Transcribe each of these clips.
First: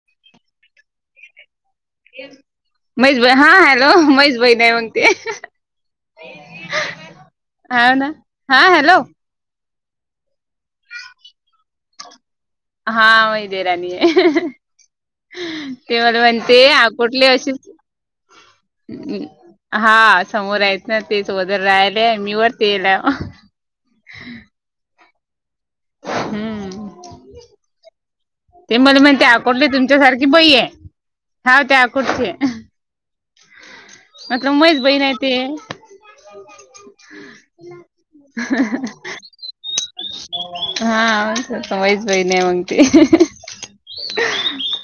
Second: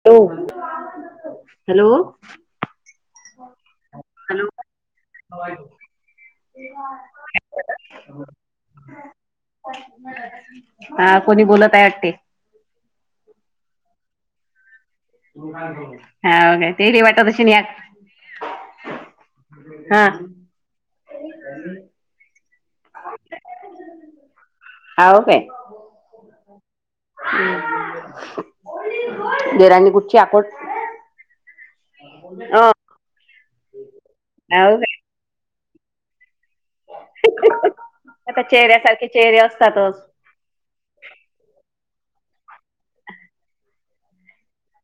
Hello hello. म्हैस बई हा हॅलो म्हैस बई नही म्हनते. हा ना हा हॅलो [inaudible] हा कोणी बोलत आहेत ते. हा मही देेराणी ये. ते माला म्हणतेय काय हा ते वाटत कुठल्या अशी शिव. या हा समोर हाईत ना तेच वदर राहिले मीवर तेला. हाव काय. हूं! ते मला म्हणत्या अकोटले देराणी तुमच्या कुठची सारखी आकोट बई आहे. हा त्या अकोटचे हे. [inaudible] अका हाव मैच काय बहीण आहे ते. आता चेहऱ्यासारखे चेहरे असतातच. हा समईश बई नही म्हनती.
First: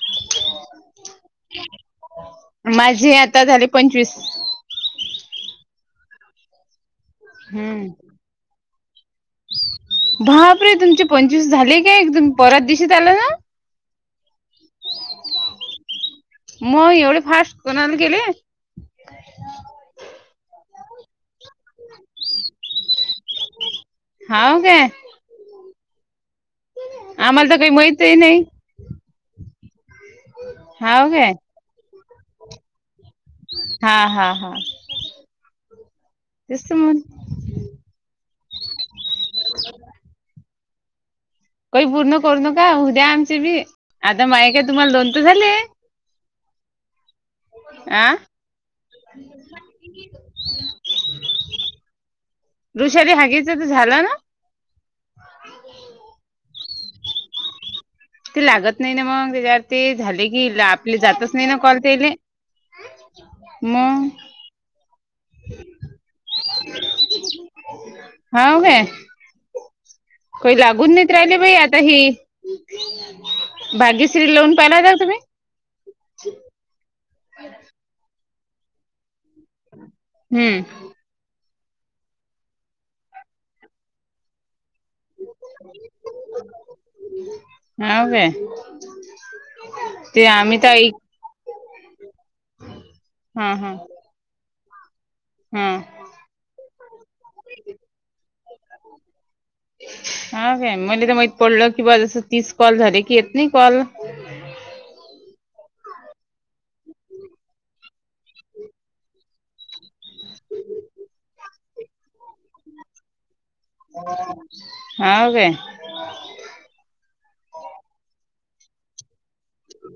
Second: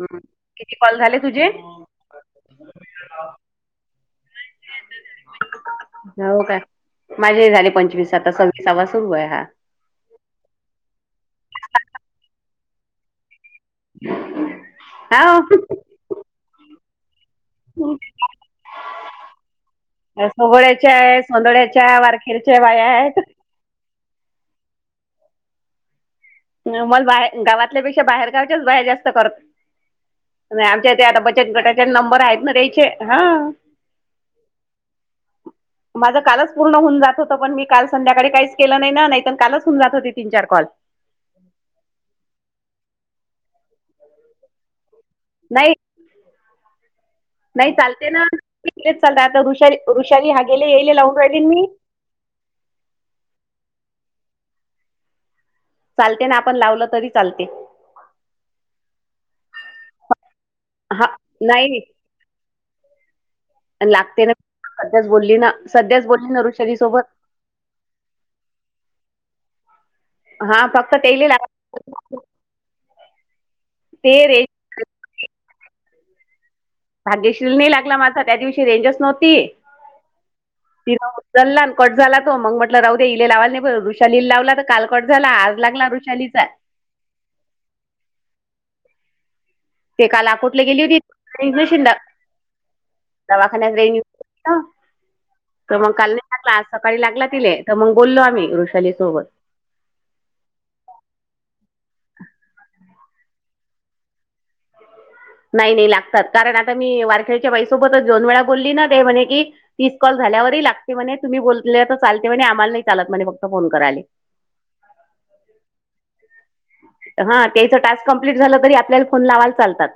हं किती कॉल झाले तुझे? जूस. जावं काय माझे झाले पंचवीस. आता सव्वीसावा सुरू आहे हा. भाप रे तुमचे पंचवीस झाले काय, तुम्ही परत दिशीत आला ना. [inaudible] म एवढे फास्ट कोणाल केले. सोगोळ्याच्या आहे, सोंदोळ्याच्या, वारखेरच्या बाया आहेत. हाव काय. न मल बाहे आम्हाला तर काही गावातल्यापेक्षा माहितही नाही बाहेरगावच्याच बाया जास्त कर नही आमच्या ते हाव आता काय बचत गटाच्या नंबर आहेत ना देयचे हा. हा हा हा. माझं कालच तेच पूर्ण तर होऊन म्हण जात होतं, पण मी काल संध्याकाळी काहीच केलं नही ना, नहीत कालच होऊन जात होती तीन चार कॉल. कही पूर्ण करू नका हूद्या आमची बी आता माय काय तुम्हाला दोन त झाले. नाही नाही चालते आ ना तेच चालत आता रुषाली ऋषाली हागेले येले लावून राहिली न मी. ऋषाली हागेच त झालं ना? चालते ना आपण लावलं तरी चालते. ते लागत नही ना मग त्याच्यावर ते झाले की आपले जातच नाही ना कॉल तेले. आण लागते ना सध्याच बोलली ना सध्याच बोलली न वृषाली सोबत. हाव काय? कई हा लागून फक्त नहीत त्याले राहिले लाग बाई आत आता ही ते भाग्यश्री रेंज लवून पाहिला काय तुम्ही भागेश्रील नाही लागला माझा त्या दिवशी रेंजच नव्हती हम्म ति चल्ला न कट झाला तो मग म्हटलं राह द्या इले लावाला ना नाही ब ऋषालील लावला काल कट झाला आज लागला वृषाली चा हाव काय ते काल आम्ही अकोटला तर गेली ऐक होती रेंज निशिन [unintelligible] हां दवाखान्यात हां [unintelligible] [unintelligible] त हां म काल नाही लागला, आज सकाळी लागला तिले, त मग बोललो आम्ही वृषाली सोबत हा काय मले त माहीत पडल की बा जस तीस कॉल झाले की येत नही कॉल. नाही नाही लागतात, कारण आता मी वारखेडच्या बाईसोबतच दोन वेळा बोलली ना ते म्हणे की? तीस कॉल झाल्यावरही लागते म्हणे, तुम्ही बोलले त चालते म्हणे आम्हाला नही चालत म्हणे फक्त. फोन करायले हा काय? हा त्याचं टास्क कंप्लीट झालं तरी आपल्याला फोन लावायला चालतात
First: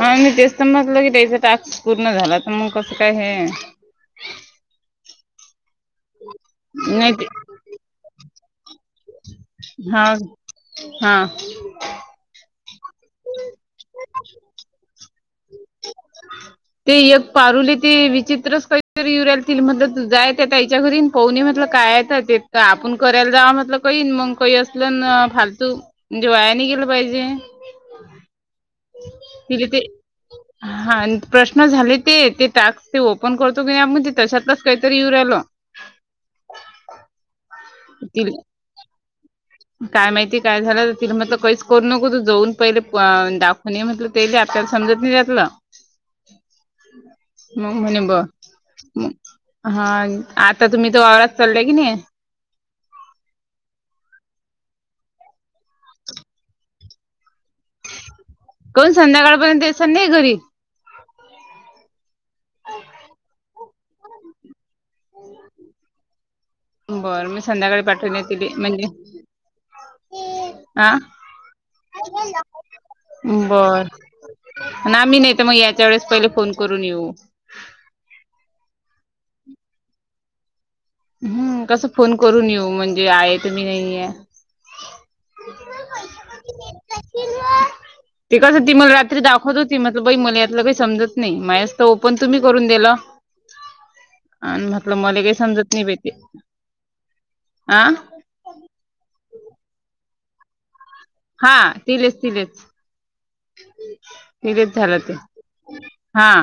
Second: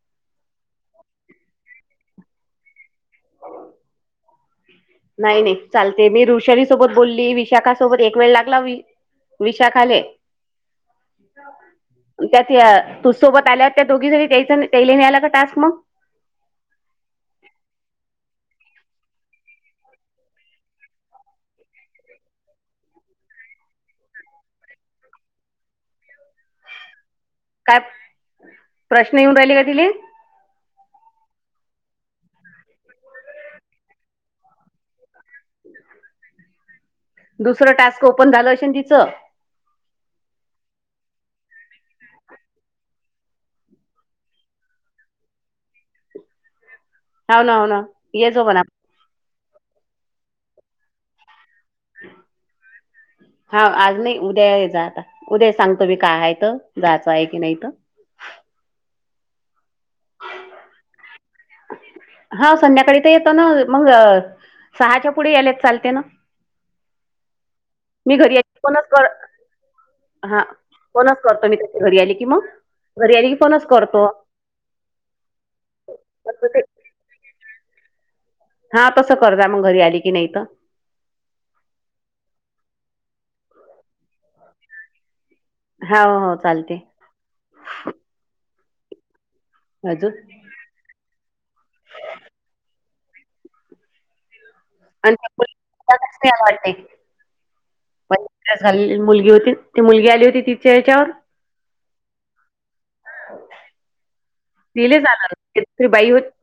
हा मी तेच तर म्हटलं की त्याचा टास्क पूर्ण झाला तर मग कसं काय हे [inaudible] नाही नाही चालते मी वृषाली सोबत नाही ते बोलली विशाखा सोबत एक वेळ लागला विशाखाले हा हा त्यात या तू सोबत आल्यात त्या दोघीसाठी त्या त्यायेले आला का टास्क मग [inaudible] ते एक पारुले ते विचित्रच काहीतरी येऊ रायली तिला म्हणलं तु जाय त्या तईच्या घरी पाहुण ये म्हणलं काय का आपण करायला जाव म्हटलं काही मग काही असलं ना फालतू म्हणजे वायाने गेलं पाहिजे काय प्रश्न येऊन राहिले का तिला ते तिले हा प्रश्न झाले ते ते टास्क ते ओपन करतो की नाही आपण ते तच्यातलंच काहीतरी येऊ राहिल दुसरं टास्क ओपन तिला झालं आशिन तिचं काय माहिती काय झालं तिला म्हटलं काहीच करू नको तू जाऊन पहिले प दाखवून ये म्हटलं ते बीआपल्याला समजत नाही त्यातलं हो ना हो ना ये जोग ना हम् हा आता तुम्ही तर वावरात चाललाय की नाही ह् हा आज नाही उद्या ये जा आता उद्या सांगतो मी काय हायत जायचं आहे की नाही त कोन संध्याकाळपर्यंत येसण नाही घरी हा संध्याकाळी तर येतो ना मग सहाच्या पुढे यालेत चालते ना बर मी संध्याकाळी मी पाठवून ये घरी तिले यायची म्हणजे फोनच कर हा फोनच करतो मी त्या घरी आली की मग घरी आली की फ़ोनच करतो ना मी नाही तर मग याच्या वेळेस पहिले फोन करून येऊ हा तसं कर् जा मग घरी आली की नाही तर हम्म कस फोन करून येऊ म्हणजे आहे तुमी नाही आहे हो हो चालते ते कस ती मला रात्री दाखवत होती म्हटल अजून बई मले मले काही समजत नाही माझसत ओपन तुम्ही करून दिलं आणि म्हटलं मले काही समजत नाही आ बाई ते वाटते आ पहले तिला झालेली मुलगी होती ती मुलगी आली होती तिच्या ह्याच्यावर हा तिलेच तिलेच हो तिलेच झालं लिले ते जाणार तरी बाई होत हा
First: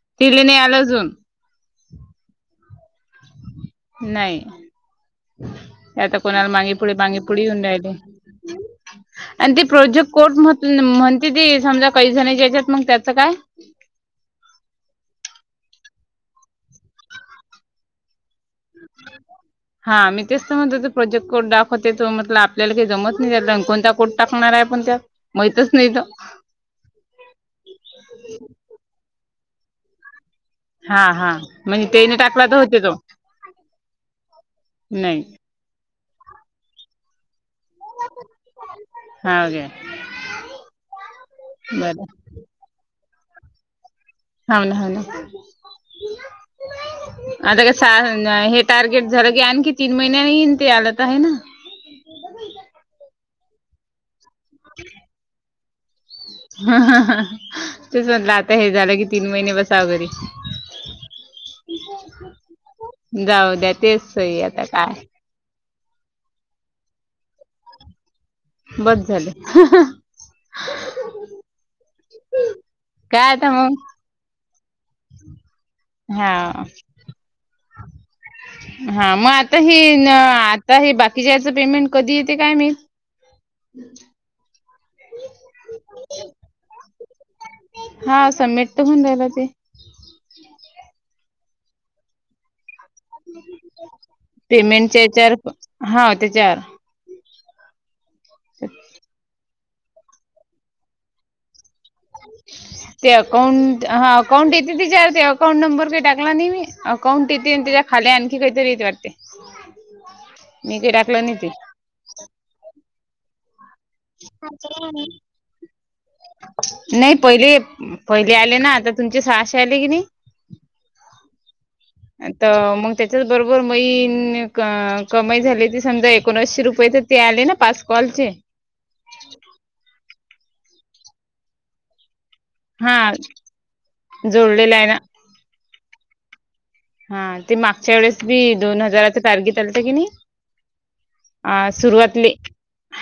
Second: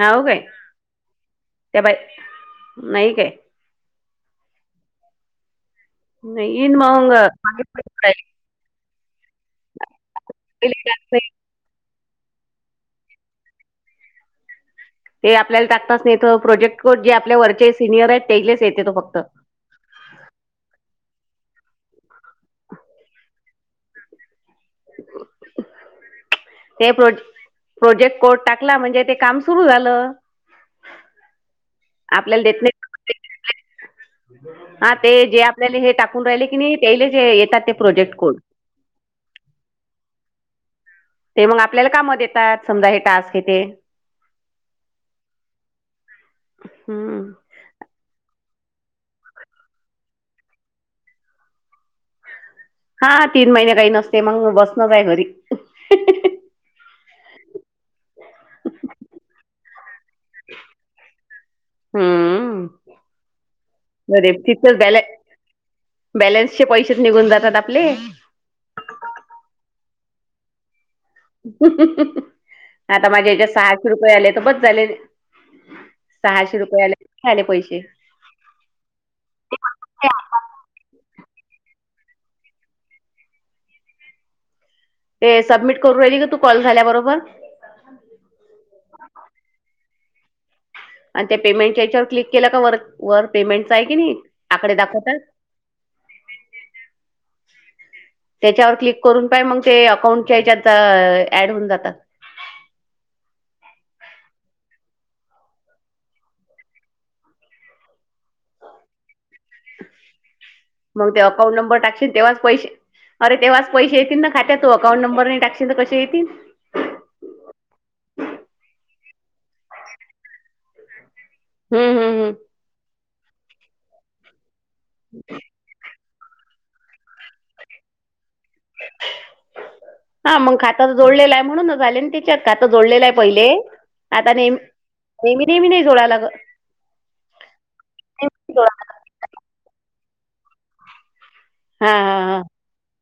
हा हाव काय तिले नाही आलं अजून त्या बाय नाही काय नाही आता कोणाला नाही येईन मांगेपुढे मग मांगेपुुढे मागे येऊन राहिले पडून राहील. आणि ती प्रोजेक्ट कोठ म्ह पहिले टाकत नाही. म्हणती ती समजा काही जण याच्यात मग त्याचं काय ते आपल्याला टाकतच नाहीथ प्रोजेक्ट जे आपल्या वरचे सिनियर आहेत तेलेच येते तो फक्त हा मी तेचत म्हणज तो प्रोजेक्ट कोड दाखवते तो म्हट आपल्याला काही जमत नाही जात आणि कोणता को टाकणार आहे पण त्या माहितच नाही तर ते प्रोजे प्रोजेक्ट कोट टाकला म्हणजे ते काम सुरू झालं हा हा म्हणजे तेने आपल्याला टाकला तर देत होते नाही जो हा ते नाही जे आपल्याला हे टाकून राहिले की नाही त्यायले जे येतात ते प्रोजेक्ट कोण हे ते मग आपल्याला कामात येतात समजा हे टास्क येते होा ना ह हम्म ना अ हे टार्गेट झालं की आणखी तीन महिन्या येन ते आलंत आहे ना हा तीन महिने काही नसते मग बसनंच आहे घरी तेच म्हटलं आता हे झालं की तीन महिने बस सागरी हम्म जाऊ द्या तेच सही आता काय बॅलेन्स चे पैसेच निघून जातात आपले बंद झाले आता काय माझ्या या्याच्यात सहाशे मग रुपये आले तर पच झाले हा सहाशे रुपये आले तर झाले पैसे. हा मग आता हि हे बाकीच्या याच पेमेंट कधी येते काय मी ते सबमिट करून राहिली का तू कॉल झाल्या बरोबर हा समेट तर म्हण रायला ते आणि त्या पेमेंटच्या याच्यावर क्लिक केला का वर वर पेमेंटच आहे कि नाही आकडे पेमेंटच्या दाखवतात याच्यावर प- हा त्याच्यावर त्याच्यावर क्लिक करून पाहि मग ते अकाउंटच्याच्यात ऍड होऊन जातात ते अकाउंट हा अकाउंट येते तिच्यावर ते अकाउंट नंबर काही टाकला नाही मी अकाउंट येते त्या खाले आणखी काहीतरी येत वाटते मी काही मग ते टाकलं नाही अकाउंट नंबर टाकशील तेव्हाच पैसे अरे तेव्हाच खात्या तो अकाउट नंर क येतील नाही पहिले पहिले आले ना आता तुमचे साहाश आले की नाही [unintelligible] हम्म. ता मग त्याच्याच बरोबर मैन कमाई झाली त समजा एक कोोशशी रुपये तर ते आले ना पास कॉलचे हा मग खात तर जोडलेलं आहे म्हणून झाले त्यािच्यात खातं हा जोडलेलं आहे पहिले आता ने जोडलेलं आहे ना नेहमी नेहमी नाही जोडयलाग हा ते मागच्या वेळेस बी दोन हजाराच कारगी चालत की नाही अ हा हा सुरुवातली हा.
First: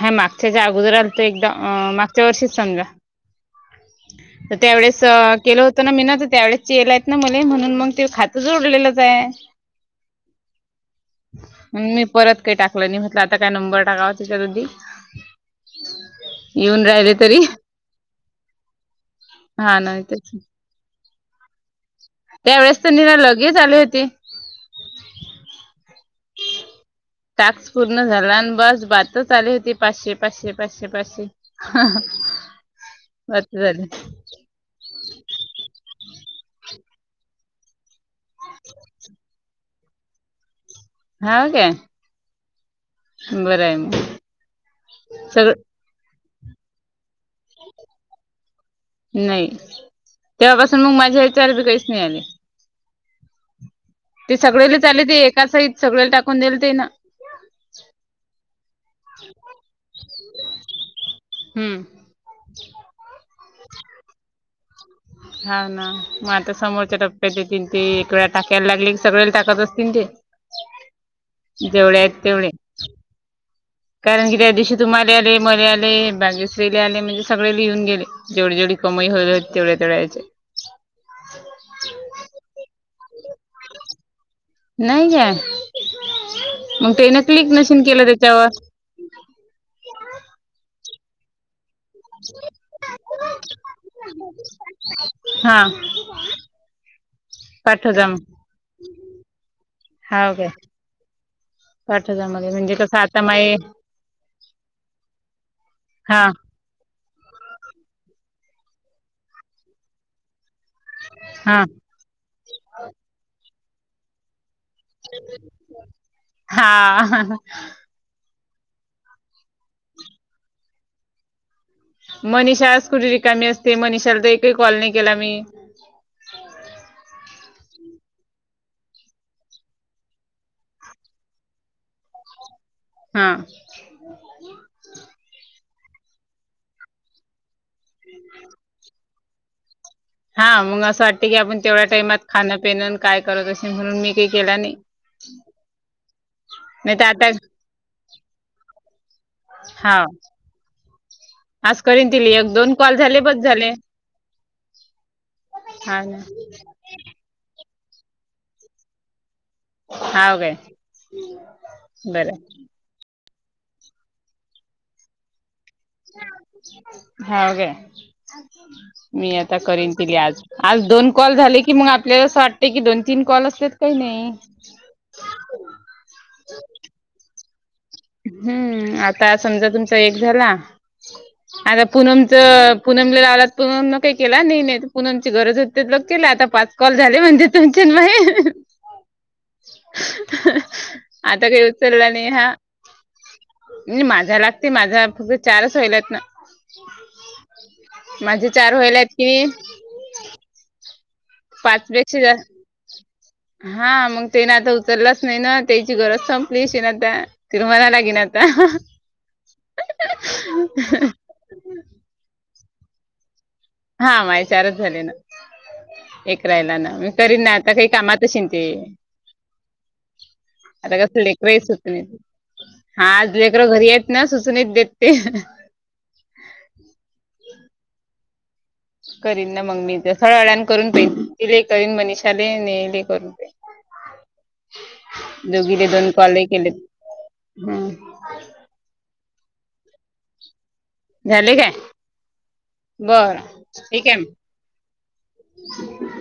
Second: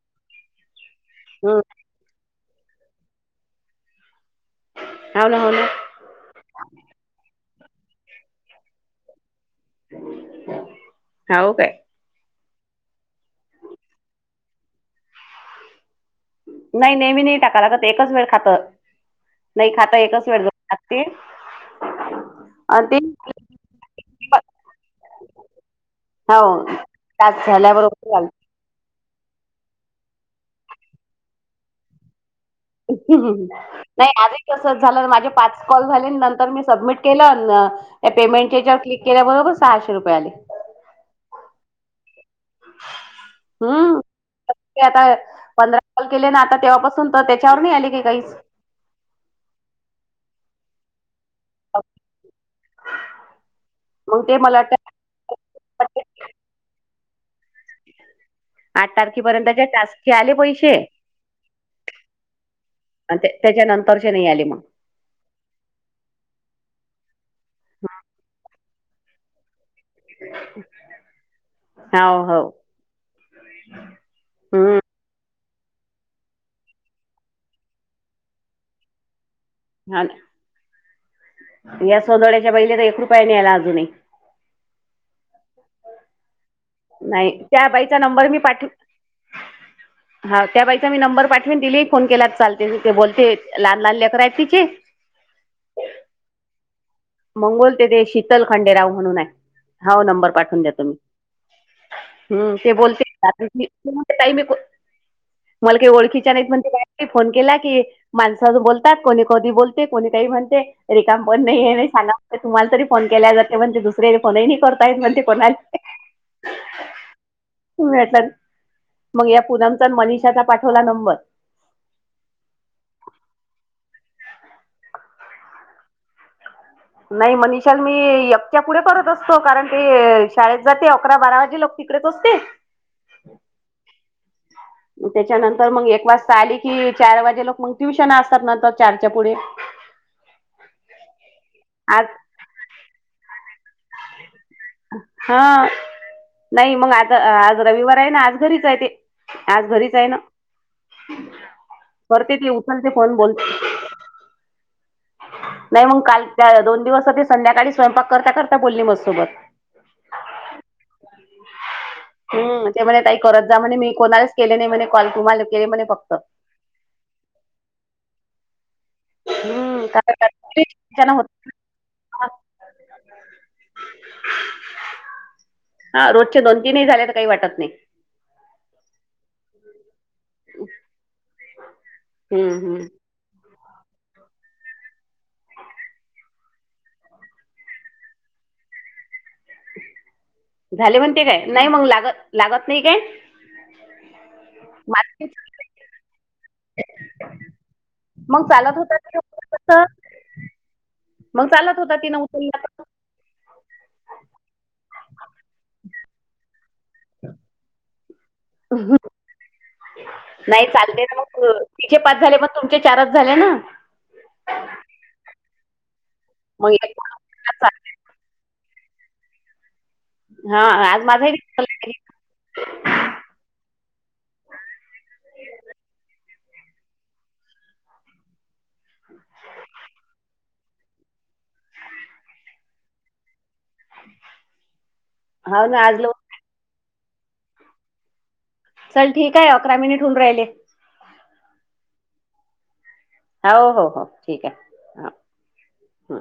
हा मागच्याच्या अगोदर आला तर हम्म. एकदाम माग वर्षी समजा तर त्यावेळेस हाव ना हाव केलं होत ना मी ना तर त्यावेळेस येलायत ना मले म्हणून मग ते खातच उओडलेलंच आहे हाव काय मम परत काही टाकलं नाही म्हटलं आता काय नंबर टाकावा तिच्याती नाही नेहमी नाही टाका लागत एकच वेळ खात नाही हा खात ना एकच तेच वेळ ते त्यावेळेस आणि तर निरा लगेच आली होती हो टास्क पूर्ण झाल्याबरोबर घालते झाला आणि बस ब तर आली होती पाचशे पाचशे पाचशे पाचशे बात झाली नाही आ कस झालं माझे पाच कॉल झाले नंतर मी सबमिट केलं या पेमेंटच्यावर क्लिक केल्या बरोबर सहाशे रुपये आले हा काे हम्म आता सगळं पंधराल केले ना आता तेव्हापासून तर त्याच्यावर नाही आले काी काही नाही तेव्हापासून मग माझ्या वि चार बी काहीच नाही आले मग ते मला वाटतं सगळेला चाले ते एका साहित सगळेला टाकून दल ते ना आठ तारखेपर्यंतच्या टास्कचे आले पैसेे हम्म आणि त्याच्या नंतरचे नाही आले मग हा ना मग आता समोरच्या टप्प्यात तन ते एक वेळा टाकायला लागले की सगळे टाकत असते तचे जेवढे हो आहेत हो तेवढे कारण की्या दिशी हम्म तम आले मर आले बागेशरी आले म्हणजे सगळे लिहून गेले जेवढे जेवी कमाई होत हो ह या सोनवड्याच्या बहिले तर एक रुपया न्यायला अजूनही नाही का मग तेन नाही क्लिक त्या नशीन बाईचा केलं नंबर मी त्याच्यावर पाठव हा त्या बाईचा मी नंबर पाठविन दिली फोन केला चालते ते बोलते लहान लहान लेकररा आहेत तिचे हा मंगोल ते पाठव तेे जा मग शीतल खांडेराव म्हणून आहे हा नंबर हाव काय पाठवून द्या तुम्ही पाठव जा मला हम् ते म्हणजे कसं बोलते आता कार माय काही मी मला काही हा ओळखीच्या नाही म्हण ते का फोन केला की माणस बोलतात कोणी कधी बोलते कोणी काही म्हणते रिकाम पण हा नाही आहे तुम्हाला तरी फोन केल्या जातेण ते दुसऱ्याला फोनही नही करत डायरेक्ट म्हणते कणाल हा ते मग या पुणमचा मनिषाचा पाठवला नंबर मनीषाच कुठे रिकामी असते मनषाला तर एकही कॉल नाही केला मी नाही मनिशाल मी एककच्या पुढे करत असतो कारण ते शाळेत जाते अकरा बारा वाजे लोक तिकडेच असते हा ग त्याच्यानंतर मग एक वाजता आली कि चार वाजे लोक मग ट्युशन असतात नंतर चारच्या पुढे हा मग असं वाटत की आपण तेवढ्या आज टाइमात खाणं पिन काय करत असे म्हणून मी काही केला नाही हा नाही मग आता आज रविवार आहे ना आज घरीच आहे ते आज हा घरीच आहे ना आज करीन तिली करते ती एक दोन उचलते कॉल फोन झाले पस बोलते झाले नाही मग हा ना काल दोन दिवस संध्याकाळी स्वयंपाक करता करता बोलली मजसोबत हा काय बरं हम्म ते म्हणे काही करत जा म्हणे मी कोणालाच केले नाही म्हणे कॉल तुम्हाला केले म्हणे फक्त हाव का्या मी आता हम्म करीन तीले आज आज आज कारण दोन होत, कॉल झाले की मग आपल्याला असं वाटत की दोन तीन कॉल असतत काही नाही हा रोजच्या दोन तीनही झाल्या तर काही वाटत नाही हम्म आता समजा तु एक झाला आता पुनम हं हं. पुन [unintelligible] पूनमने काही केला नाही नाहीतर पूनमची गरज होते लग केला आता पाच कॉल झाले म्हणजे तुमच्या [unintelligible] [inaudible] झाले [unintelligible] म्हणते काय? आता काही नाही मग उचलला लागत नाही हा. लागत नाही काय? नाही माझा लागते, माझा मागचे- फगत चारच होईल आहेत ना माझे मग चार चालत होईल होता आहेत तिनं की मग चालत पाच होता पेक्षा तिनं उच जास्त लला हा मग तिनं आता उचललाच नाही ना त्याची गरज संपली [unintelligible] नाही चालते ना मग तिचे पाच झाले मग तुमचे चारच झाले ना हा माचारच झाले ना एक मग राहिला एक ना मी करीन ना आता काही कामात चि हा आता आज कस माझाही लेकर दिवस आहे चालला. सुट्टी हा आज लेकर घरी आहेत ना, सुचू नहि देत ते. करीन ना मग मी सरळ अण करून पैले करीन मनिषाले नेले करून हो ना दोघीले आज दोन लो कॉललै केलेत हम् चल ठीक आहे अकरा मिनिट होऊन राहिले झाले काय? बरं हो हो हो ठीक आहे हा. म हं.